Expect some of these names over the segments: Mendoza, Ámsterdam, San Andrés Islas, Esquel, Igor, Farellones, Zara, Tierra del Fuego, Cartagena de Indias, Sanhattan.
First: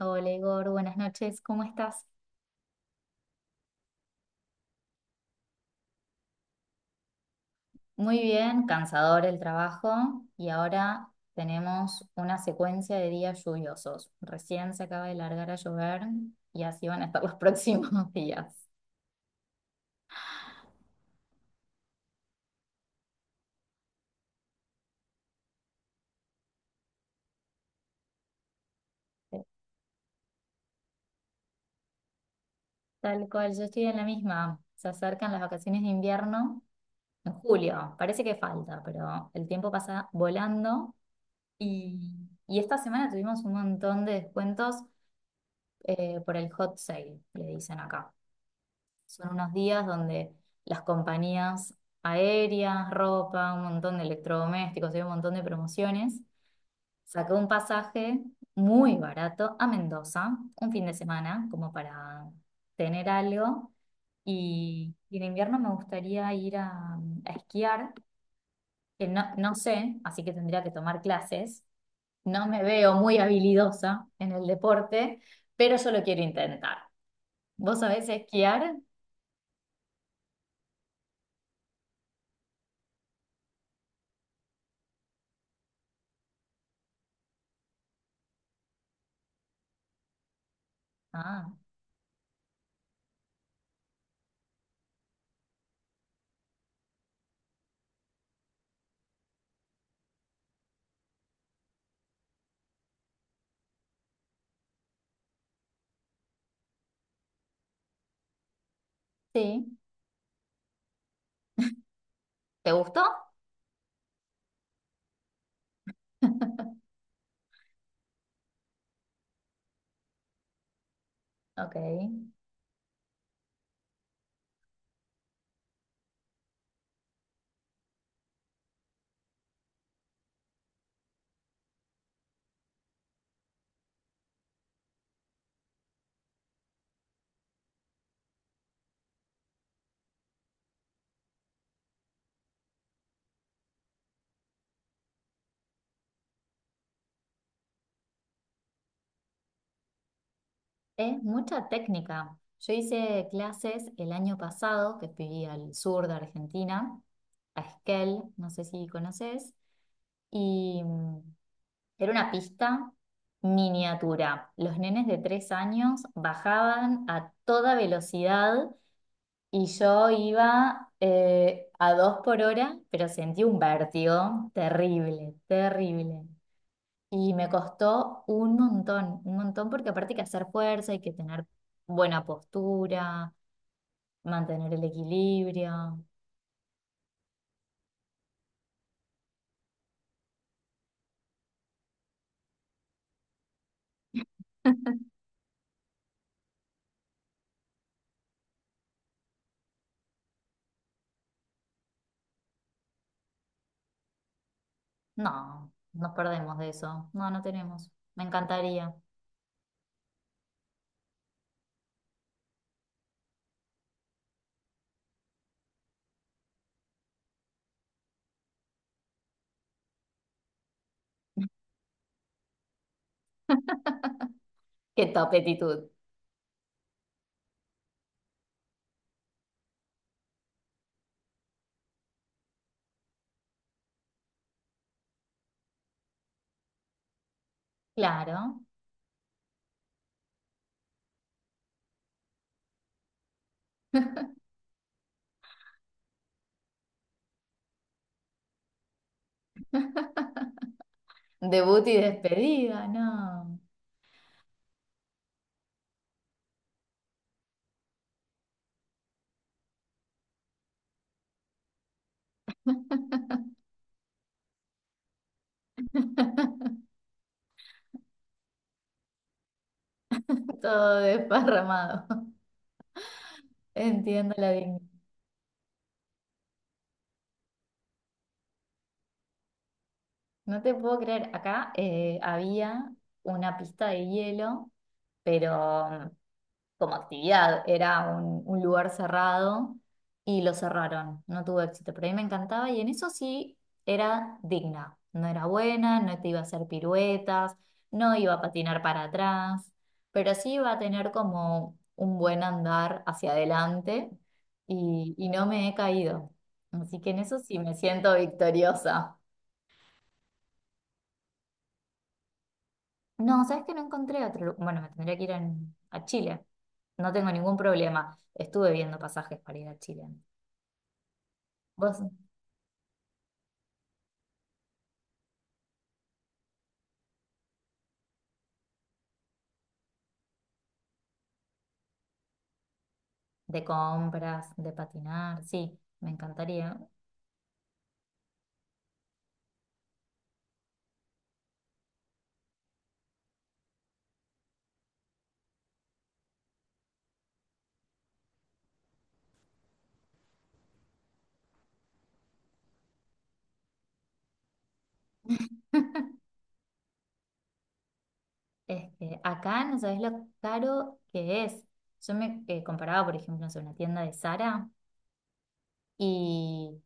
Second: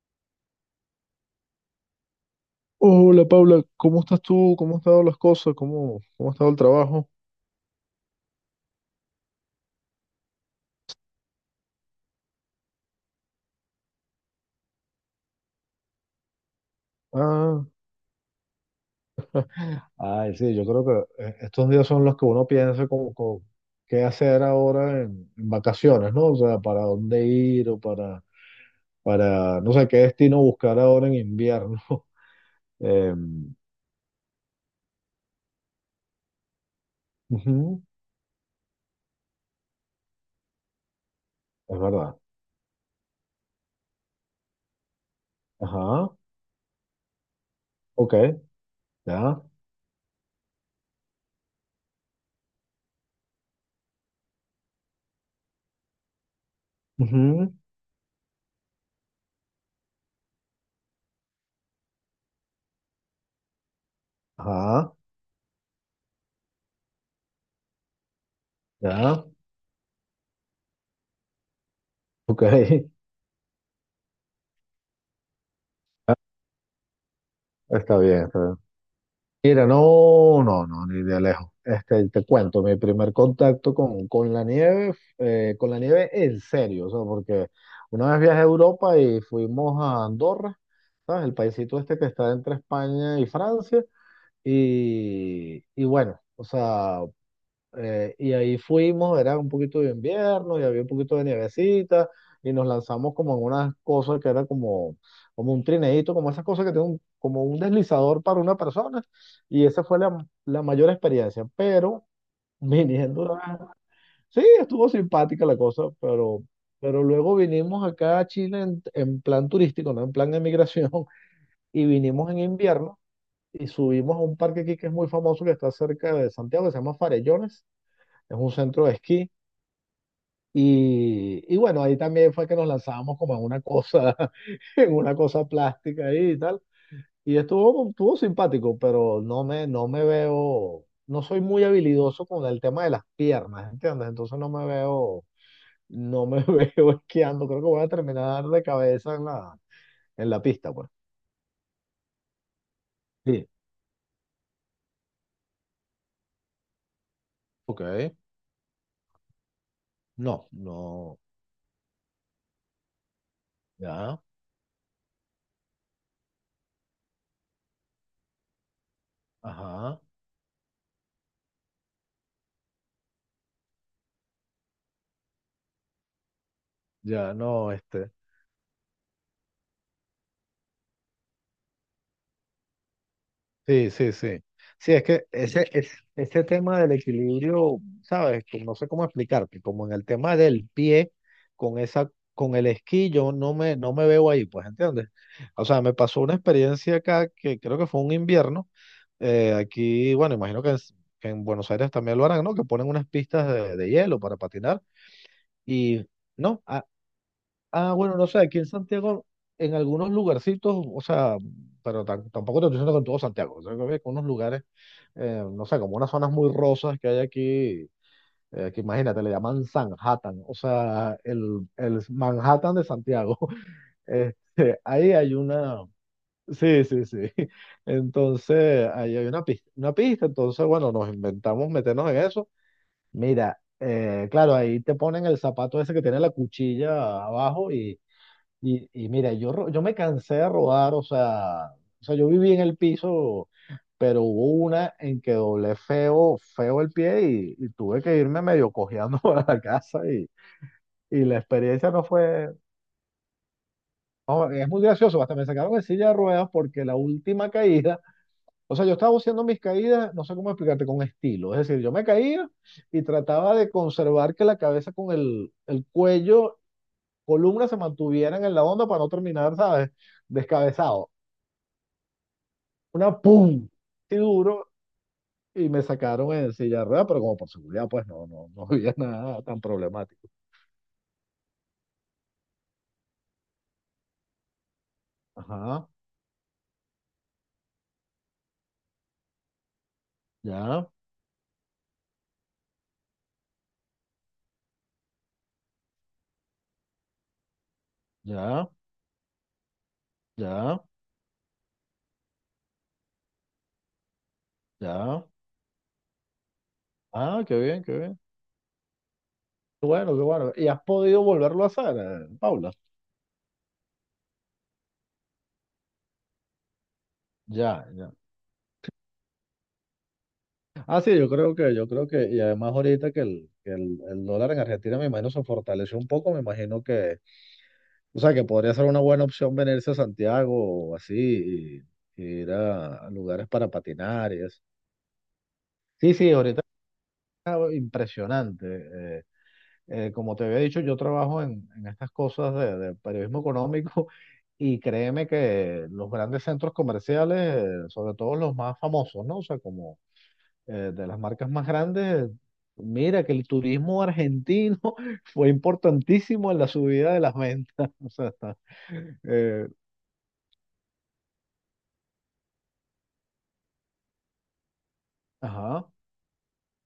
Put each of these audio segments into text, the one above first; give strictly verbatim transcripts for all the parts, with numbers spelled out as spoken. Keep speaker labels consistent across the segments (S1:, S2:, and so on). S1: Hola Igor, buenas noches, ¿cómo estás?
S2: Hola Paula, ¿cómo estás tú? ¿Cómo han estado las cosas? ¿Cómo, cómo ha estado el trabajo?
S1: Muy bien, cansador el trabajo y ahora tenemos una secuencia de días lluviosos. Recién se acaba de largar a llover y así van a estar los
S2: Ah,
S1: próximos días.
S2: ay, sí, yo creo que eh, estos días son los que uno piensa como, como qué hacer ahora en, en vacaciones, ¿no? O sea, para dónde ir o para,
S1: Eh,
S2: para, no sé, qué destino buscar ahora en invierno. Eh,
S1: Tal cual, yo estoy en la misma. Se acercan las vacaciones de invierno en
S2: ujú,
S1: julio. Parece que falta, pero el tiempo pasa volando.
S2: es
S1: Y,
S2: verdad.
S1: y esta semana tuvimos un montón de descuentos
S2: Ajá,
S1: eh, por el hot sale, le dicen acá.
S2: ok,
S1: Son
S2: ya.
S1: unos días donde las compañías aéreas, ropa, un montón de electrodomésticos, hay un montón de promociones. Saqué un
S2: Ujú,
S1: pasaje muy barato a Mendoza, un fin de semana, como para tener algo.
S2: ajá,
S1: Y, y en invierno me gustaría ir a, a esquiar, que
S2: ya,
S1: no, no sé, así que tendría que tomar clases.
S2: ok.
S1: No me veo muy habilidosa en el deporte, pero yo lo quiero intentar. ¿Vos
S2: Está
S1: sabés
S2: bien, está bien.
S1: esquiar?
S2: Mira, no, no, no, ni de lejos. Este, te cuento, mi primer contacto con, con la nieve, eh, con la nieve en serio, o sea, porque una vez viajé a Europa y fuimos a Andorra, ¿sabes? El
S1: Ah,
S2: paisito este que está entre España y Francia, y, y bueno, o sea, eh, y ahí fuimos, era un poquito de invierno y había un poquito de nievecita y nos lanzamos como en unas cosas que era como, como un trineíto, como esas cosas que tienen un- como un deslizador para una persona, y
S1: sí.
S2: esa fue la, la mayor experiencia, pero
S1: ¿Te gustó?
S2: viniendo, a- sí, estuvo simpática la cosa, pero, pero luego vinimos acá a Chile en, en plan turístico, no en plan de migración. Y vinimos
S1: Ok.
S2: en invierno y subimos a un parque aquí que es muy famoso, que está cerca de Santiago, que se llama Farellones. Es un centro de esquí. Y, y bueno, ahí también fue que nos lanzábamos como en una cosa, en una cosa plástica ahí y tal. Y estuvo, estuvo simpático, pero no me, no me veo, no soy muy habilidoso con el tema de las piernas, ¿entiendes? Entonces no me veo, no me veo esquiando. Creo que voy a terminar de cabeza en la, en la pista, pues.
S1: Es mucha técnica. Yo hice
S2: Sí,
S1: clases el año pasado, que fui al sur de Argentina, a
S2: ok.
S1: Esquel, no sé si conoces,
S2: No,
S1: y mm,
S2: no,
S1: era una pista
S2: ya,
S1: miniatura. Los nenes de tres años bajaban a toda velocidad y
S2: ajá,
S1: yo iba eh, a dos por hora, pero sentí un vértigo terrible, terrible. Y
S2: ya
S1: me
S2: no, este.
S1: costó un montón, un montón, porque aparte hay que hacer fuerza, hay que tener buena postura,
S2: Sí, sí, sí.
S1: mantener el
S2: Sí, es que ese, es,
S1: equilibrio.
S2: ese tema del equilibrio, ¿sabes? Que no sé cómo explicarte, como en el tema del pie, con esa, con el esquí, yo no me, no me veo ahí, pues, ¿entiendes? O sea, me pasó una experiencia acá que creo que fue un invierno. eh, aquí, bueno, imagino que en, que en, Buenos Aires también lo harán, ¿no? Que ponen unas pistas de, de hielo para patinar.
S1: No,
S2: Y,
S1: nos perdemos
S2: no,
S1: de
S2: ah,
S1: eso. No, no tenemos.
S2: ah, bueno,
S1: Me
S2: no sé, aquí en
S1: encantaría.
S2: Santiago, en algunos lugarcitos, o sea, pero tam- tampoco te estoy diciendo con todo Santiago, o sea, que había unos lugares eh, no sé, como unas zonas muy rosas que hay aquí, eh, que imagínate, le llaman Sanhattan, o sea, el, el Manhattan de Santiago. Este,
S1: Qué
S2: ahí
S1: top
S2: hay una,
S1: actitud.
S2: sí, sí, sí. Entonces, ahí hay una pista, una pista, entonces, bueno, nos inventamos meternos en eso. Mira, eh, claro, ahí te ponen el zapato ese que tiene la cuchilla abajo y,
S1: Claro.
S2: y, y mira, yo, ro- yo me cansé de rodar, o sea, o sea, yo viví en el piso, pero hubo una en que doblé feo, feo el pie y, y tuve que irme medio cojeando para la casa y, y la
S1: Debut
S2: experiencia
S1: y
S2: no fue.
S1: despedida, no.
S2: No, es muy gracioso, hasta me sacaron de silla de ruedas porque la última caída, o sea, yo estaba haciendo mis caídas, no sé cómo explicarte, con estilo, es decir, yo me caía y trataba de conservar que la cabeza con el, el cuello, columna se mantuvieran en la onda para no terminar, ¿sabes?
S1: Todo
S2: Descabezado.
S1: desparramado.
S2: Una pum y
S1: Entiendo la
S2: duro
S1: dignidad.
S2: y me sacaron en silla de ruedas, pero como por seguridad, pues no, no, no había nada tan problemático.
S1: No te puedo creer. Acá eh, había una pista de hielo,
S2: Ajá,
S1: pero como actividad, era un, un lugar cerrado y lo
S2: ya,
S1: cerraron, no tuvo éxito, pero a mí me encantaba y en eso sí era digna, no era buena, no te iba a hacer piruetas, no iba a
S2: ya,
S1: patinar para atrás, pero sí iba a
S2: ya,
S1: tener como un buen andar hacia adelante y,
S2: ya.
S1: y no me he caído, así que en eso
S2: Ah,
S1: sí
S2: qué
S1: me
S2: bien, qué
S1: siento
S2: bien.
S1: victoriosa.
S2: Qué bueno, qué bueno. ¿Y has podido volverlo a hacer, eh, Paula?
S1: No, ¿sabes que no encontré otro? Lu- Bueno, me tendría que ir en- a Chile. No tengo ningún
S2: Ya, ya.
S1: problema. Estuve viendo pasajes para ir a Chile.
S2: Ah, sí, yo creo que, yo
S1: ¿Vos
S2: creo que, y además ahorita que el, que el, el dólar en Argentina, me imagino, se fortaleció un poco, me imagino que, o sea, que podría ser una buena opción venirse a Santiago o así, y, y ir a, a lugares
S1: de
S2: para patinar y
S1: compras,
S2: eso.
S1: de patinar, sí, me
S2: Sí, sí, ahorita
S1: encantaría.
S2: impresionante. Eh, eh, como te había dicho, yo trabajo en, en estas cosas de, de periodismo económico y créeme que los grandes centros comerciales, eh, sobre todo los más famosos, ¿no? O sea, como eh, de las marcas más grandes, mira que el turismo argentino fue importantísimo en la subida de las ventas. O sea, está,
S1: Este, acá
S2: eh,
S1: no sabes lo caro que es. Yo me eh, comparaba, por ejemplo, no sé, una tienda de Zara
S2: ajá,
S1: y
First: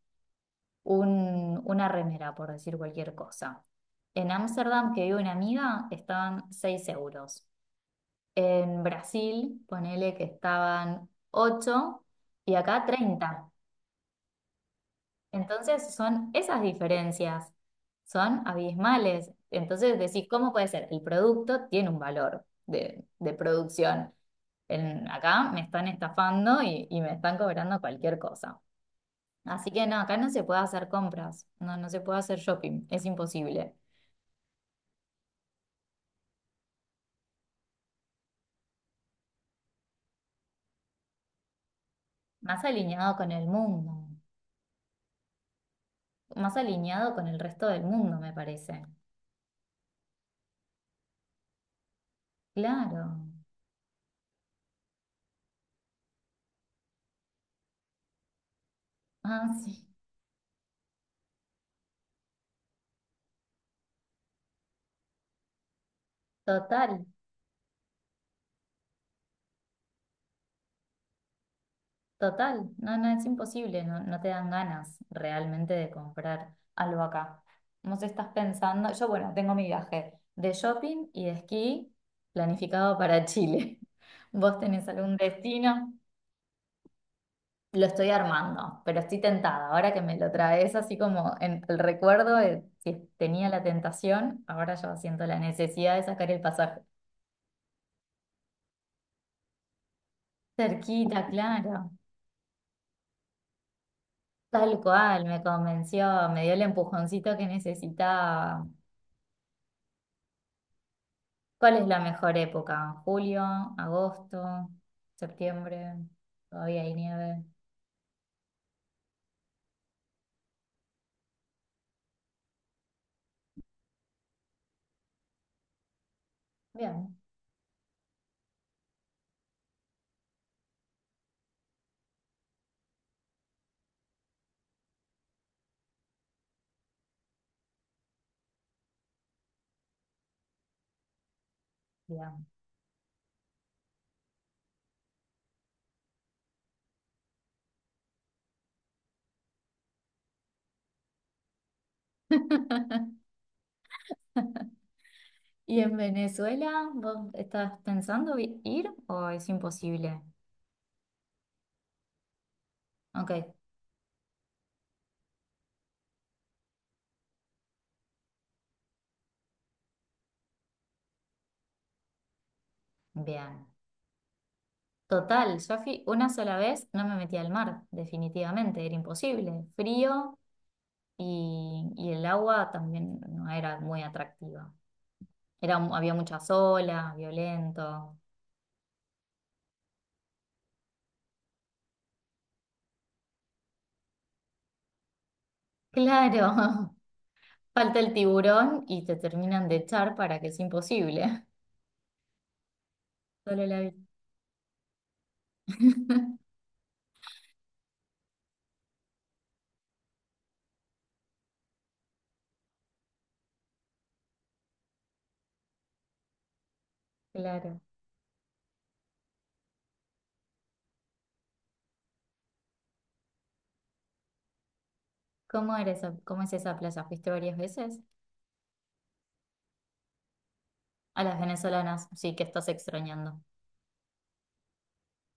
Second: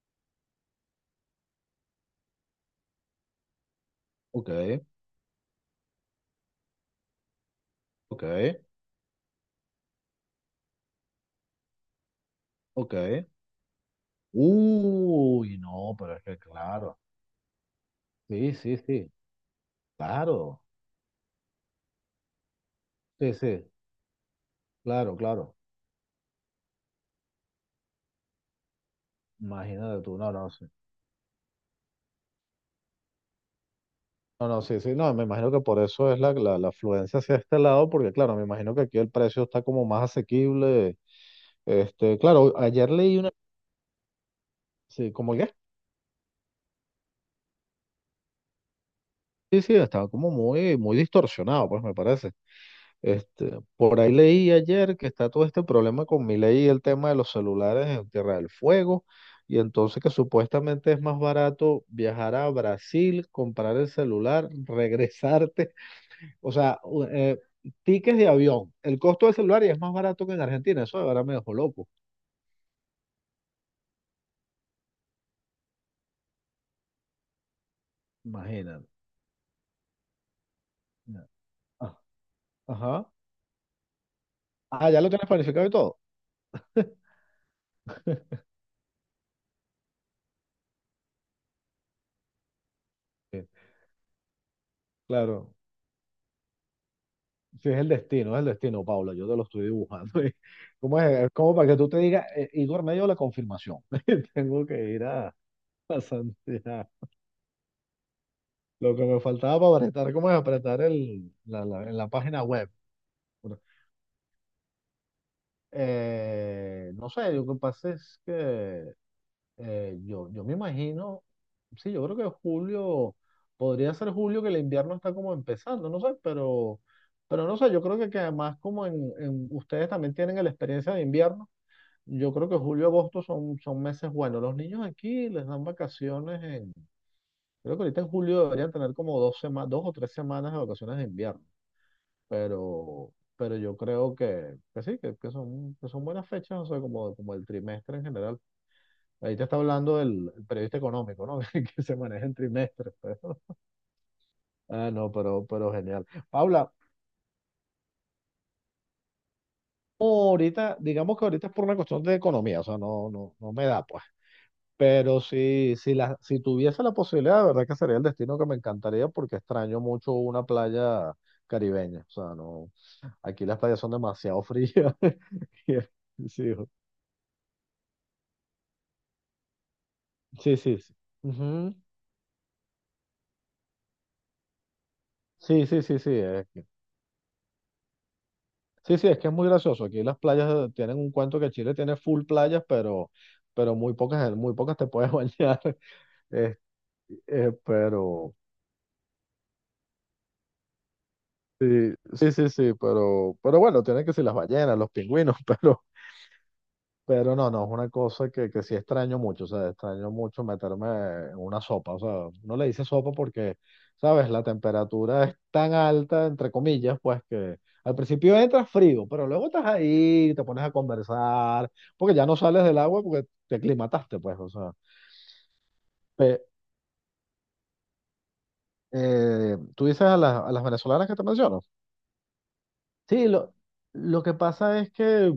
S1: un, una remera, por decir cualquier cosa. En
S2: ok,
S1: Ámsterdam, que vive una amiga, estaban seis euros.
S2: ok,
S1: En Brasil, ponele que estaban ocho y acá
S2: ok.
S1: treinta.
S2: Uy,
S1: Entonces
S2: no, pero es
S1: son
S2: que
S1: esas
S2: claro.
S1: diferencias, son
S2: Sí, sí, sí,
S1: abismales. Entonces decís, ¿cómo
S2: claro.
S1: puede ser? El producto tiene un valor de, de
S2: Sí, sí.
S1: producción. En-
S2: Claro,
S1: acá
S2: claro.
S1: me están estafando y, y me están cobrando cualquier cosa. Así que no,
S2: Imagínate tú,
S1: acá no
S2: no,
S1: se
S2: no,
S1: puede
S2: sí.
S1: hacer compras, no, no se puede hacer shopping, es imposible.
S2: No, no, sí, sí, no, me imagino que por eso es la, la, la afluencia hacia este lado, porque claro, me imagino que aquí el precio está como más asequible. Este, claro,
S1: Más
S2: ayer
S1: alineado
S2: leí
S1: con
S2: una,
S1: el mundo,
S2: sí, como que,
S1: más alineado con el resto del mundo, me parece.
S2: sí, sí, estaba como muy, muy distorsionado, pues me parece.
S1: Claro.
S2: Este, por ahí leí ayer que está todo este problema con mi ley y el tema de los celulares en Tierra del Fuego,
S1: Ah,
S2: y
S1: sí,
S2: entonces que supuestamente es más barato viajar a Brasil, comprar el celular, regresarte. O sea, u-
S1: total.
S2: eh, tickets de avión. El costo del celular y es más barato que en Argentina. Eso de verdad me dejó loco.
S1: Total, no, no, es imposible, no, no te dan ganas realmente de comprar algo acá. No sé, estás
S2: Imagínate.
S1: pensando, yo bueno, tengo mi viaje de shopping y
S2: Ya.
S1: de esquí
S2: Ah,
S1: planificado
S2: ajá.
S1: para Chile. ¿Vos tenés
S2: Ah, ya lo
S1: algún
S2: tienes planificado y
S1: destino?
S2: todo.
S1: Lo estoy armando, pero estoy tentada. Ahora que me lo traes así como en el recuerdo de si
S2: Sí,
S1: tenía la tentación, ahora yo siento la
S2: claro.
S1: necesidad de sacar el pasaje.
S2: Sí, es el destino, es el destino, Paula. Yo te lo estoy dibujando. ¿Cómo es?
S1: Cerquita,
S2: Es como para que tú
S1: claro.
S2: te digas, eh, Igor, me dio la confirmación. Tengo
S1: Tal
S2: que ir
S1: cual,
S2: a,
S1: me
S2: a
S1: convenció, me dio el
S2: Santiago.
S1: empujoncito que necesitaba.
S2: Lo que me faltaba para apretar, ¿cómo es apretar el, la,
S1: ¿Cuál
S2: la-
S1: es
S2: en
S1: la
S2: la
S1: mejor
S2: página web?
S1: época? ¿Julio,
S2: Bueno,
S1: agosto, septiembre? ¿Todavía
S2: Eh,
S1: hay
S2: no sé,
S1: nieve?
S2: lo que pasa es que Eh, yo, yo me imagino, sí, yo creo que julio, podría ser julio que el invierno está como empezando, no sé, pero,
S1: Bien,
S2: pero no sé, yo creo que, que además como en, en- ustedes también tienen la experiencia de invierno, yo creo que julio agosto son, son meses buenos. Los niños aquí les dan vacaciones en, creo que ahorita en julio deberían tener como dos semanas, dos o tres semanas de vacaciones de invierno,
S1: bien.
S2: pero, pero yo creo que, que sí, que, que son, que son buenas fechas, o sea, como, como el trimestre en general. Ahí te está hablando el, el periodista económico, ¿no? Que se maneja en trimestres, pues. Ah, no, pero, pero
S1: ¿Y en
S2: genial. Paula,
S1: Venezuela vos estás pensando vi- ir o es
S2: no,
S1: imposible?
S2: ahorita, digamos que ahorita es por una cuestión de economía, o sea, no,
S1: Ok,
S2: no, no me da, pues. Pero si, si, la, si tuviese la posibilidad, de verdad que sería el destino que me encantaría porque extraño mucho una playa caribeña. O sea, no, aquí las
S1: bien.
S2: playas son demasiado frías.
S1: Total,
S2: Y
S1: yo
S2: es-
S1: fui una
S2: Sí,
S1: sola vez, no me metí al mar, definitivamente, era imposible. Frío
S2: sí, sí, sí. Ujú.
S1: y, y el agua también no era muy atractiva.
S2: Sí,
S1: Era,
S2: sí,
S1: mu-
S2: sí, sí.
S1: había
S2: eh,
S1: muchas olas, violento.
S2: sí, sí, es que es muy gracioso. Aquí las playas tienen un cuento que Chile tiene full playas, pero, pero muy pocas, eh, muy pocas te puedes bañar.
S1: Claro,
S2: Eh, eh,
S1: falta el
S2: pero
S1: tiburón y te terminan de echar para que es imposible.
S2: sí, sí, sí, sí, pero, pero
S1: Solo la
S2: bueno,
S1: vista.
S2: tienen que ser las ballenas, los pingüinos, pero. Pero no, no, es una cosa que, que sí extraño mucho, o sea, extraño mucho meterme en una sopa, o sea, no le dice sopa porque, ¿sabes? La temperatura es tan alta, entre comillas, pues que
S1: Claro.
S2: al principio entras frío, pero luego estás ahí, te pones a conversar, porque ya no sales del agua porque te aclimataste, pues, o sea.
S1: ¿Cómo era esa,
S2: Pe-
S1: cómo es esa plaza? ¿Fuiste varias veces?
S2: eh, tú dices a las, a las venezolanas que
S1: A
S2: te
S1: las
S2: menciono.
S1: venezolanas, sí, que estás
S2: Sí,
S1: extrañando.
S2: lo, lo que pasa es que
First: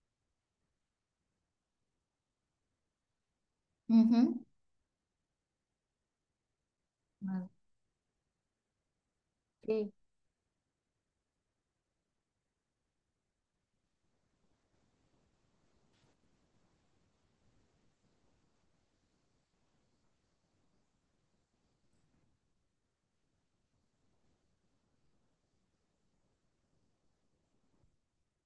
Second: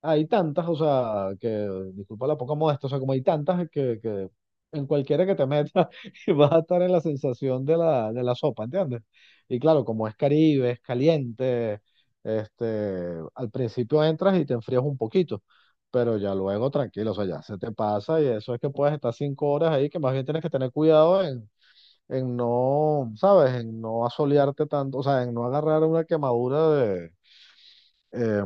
S2: hay tantas, o sea, que, disculpa la poca modestia, o sea, como hay tantas que, que
S1: Ujú.
S2: en cualquiera que te metas vas a estar en la
S1: Ah,
S2: sensación de la, de la sopa, ¿entiendes? Y claro,
S1: sí,
S2: como es Caribe, es caliente, este, al principio entras y te enfrías un poquito, pero ya luego tranquilo, o sea, ya se te pasa y eso es que puedes estar cinco horas ahí, que más bien tienes que tener cuidado en, en no, ¿sabes? En no asolearte tanto, o sea, en no agarrar una quemadura de eh,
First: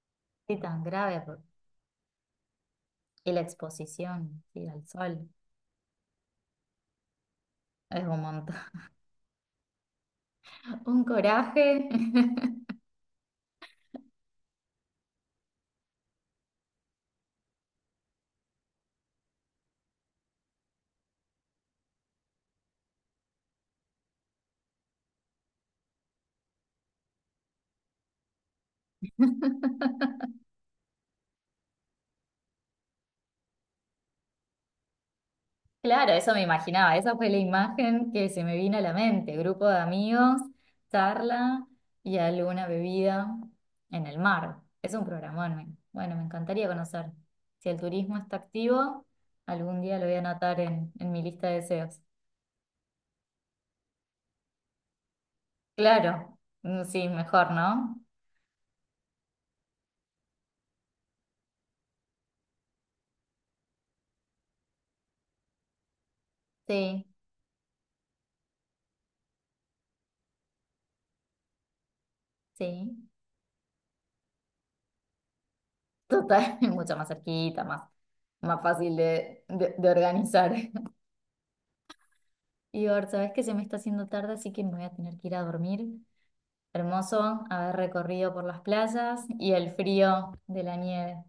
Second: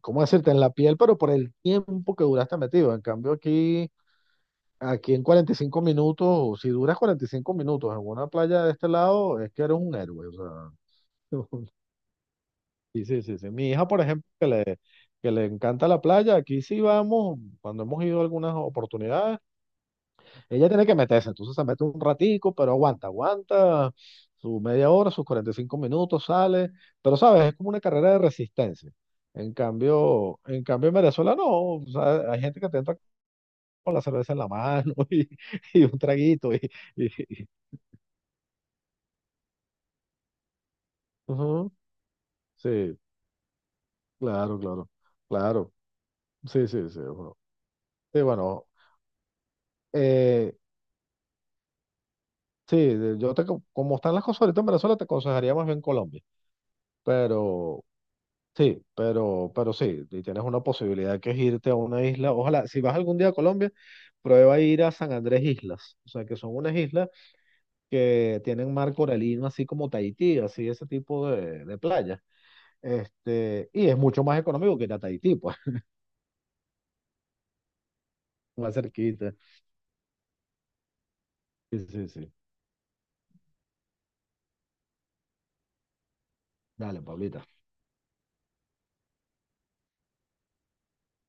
S2: ¿cómo decirte?
S1: sí,
S2: En la
S1: tan
S2: piel, pero
S1: grave.
S2: por
S1: Por-
S2: el tiempo que duraste metido. En
S1: Y
S2: cambio,
S1: la
S2: aquí,
S1: exposición, sí, al
S2: aquí en
S1: sol.
S2: cuarenta y cinco minutos, si duras cuarenta y cinco minutos en
S1: Es un
S2: una
S1: montón.
S2: playa de este lado, es que eres un héroe. O
S1: Un
S2: sea,
S1: coraje.
S2: sí, sí, sí, sí. Mi hija, por ejemplo, que le, que le encanta la playa, aquí sí vamos, cuando hemos ido a algunas oportunidades. Ella tiene que meterse, entonces se mete un ratico, pero aguanta, aguanta su media hora, sus cuarenta y cinco minutos, sale, pero sabes, es como una carrera de resistencia. En cambio, en cambio en Venezuela no, o sea, hay gente que te entra con la cerveza en la mano y, y un
S1: Claro, eso me
S2: traguito y,
S1: imaginaba,
S2: y-
S1: esa fue la
S2: y-
S1: imagen que se me vino a la mente, grupo de amigos, charla
S2: ujú,
S1: y alguna
S2: sí,
S1: bebida en el mar.
S2: claro, claro,
S1: Es un programón, me-
S2: claro,
S1: bueno, me encantaría
S2: sí, sí, sí,
S1: conocer.
S2: bueno,
S1: Si el turismo
S2: sí,
S1: está
S2: bueno,
S1: activo, algún día lo voy a
S2: eh,
S1: anotar en, en mi lista de deseos.
S2: sí, de- yo te, co- como están las cosas ahorita en Venezuela, te aconsejaría más bien Colombia,
S1: Claro, mm, sí, mejor,
S2: pero.
S1: ¿no?
S2: Sí, pero, pero sí, y tienes una posibilidad que es irte a una isla. Ojalá, si vas algún día a Colombia, prueba ir a San Andrés Islas. O sea, que son unas
S1: Sí,
S2: islas que tienen mar coralino, así como Tahití, así ese tipo de, de playa.
S1: sí,
S2: Este, y es mucho más económico que ir a Tahití, pues.
S1: total, mucho más cerquita, más, más
S2: Más
S1: fácil
S2: cerquita.
S1: de, de, de organizar.
S2: Sí, sí, sí.
S1: Igor, ¿sabes que se me está haciendo tarde, así que me voy a tener que ir a dormir?
S2: Dale,
S1: Hermoso
S2: Pablita.
S1: haber recorrido por las playas y el frío de la nieve.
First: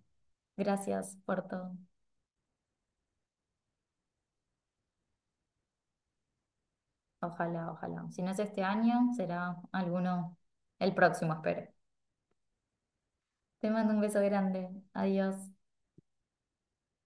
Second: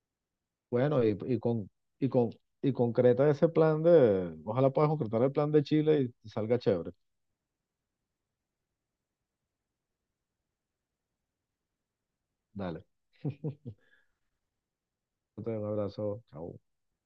S2: Bueno,
S1: Gracias
S2: y, y
S1: por
S2: con,
S1: todo.
S2: y con, y concreta ese plan de, ojalá puedas concretar el plan de Chile y salga chévere.
S1: Ojalá, ojalá. Si no es este año, será alguno el próximo, espero.
S2: Dale.
S1: Te mando un beso grande. Adiós.
S2: Un abrazo. Chao.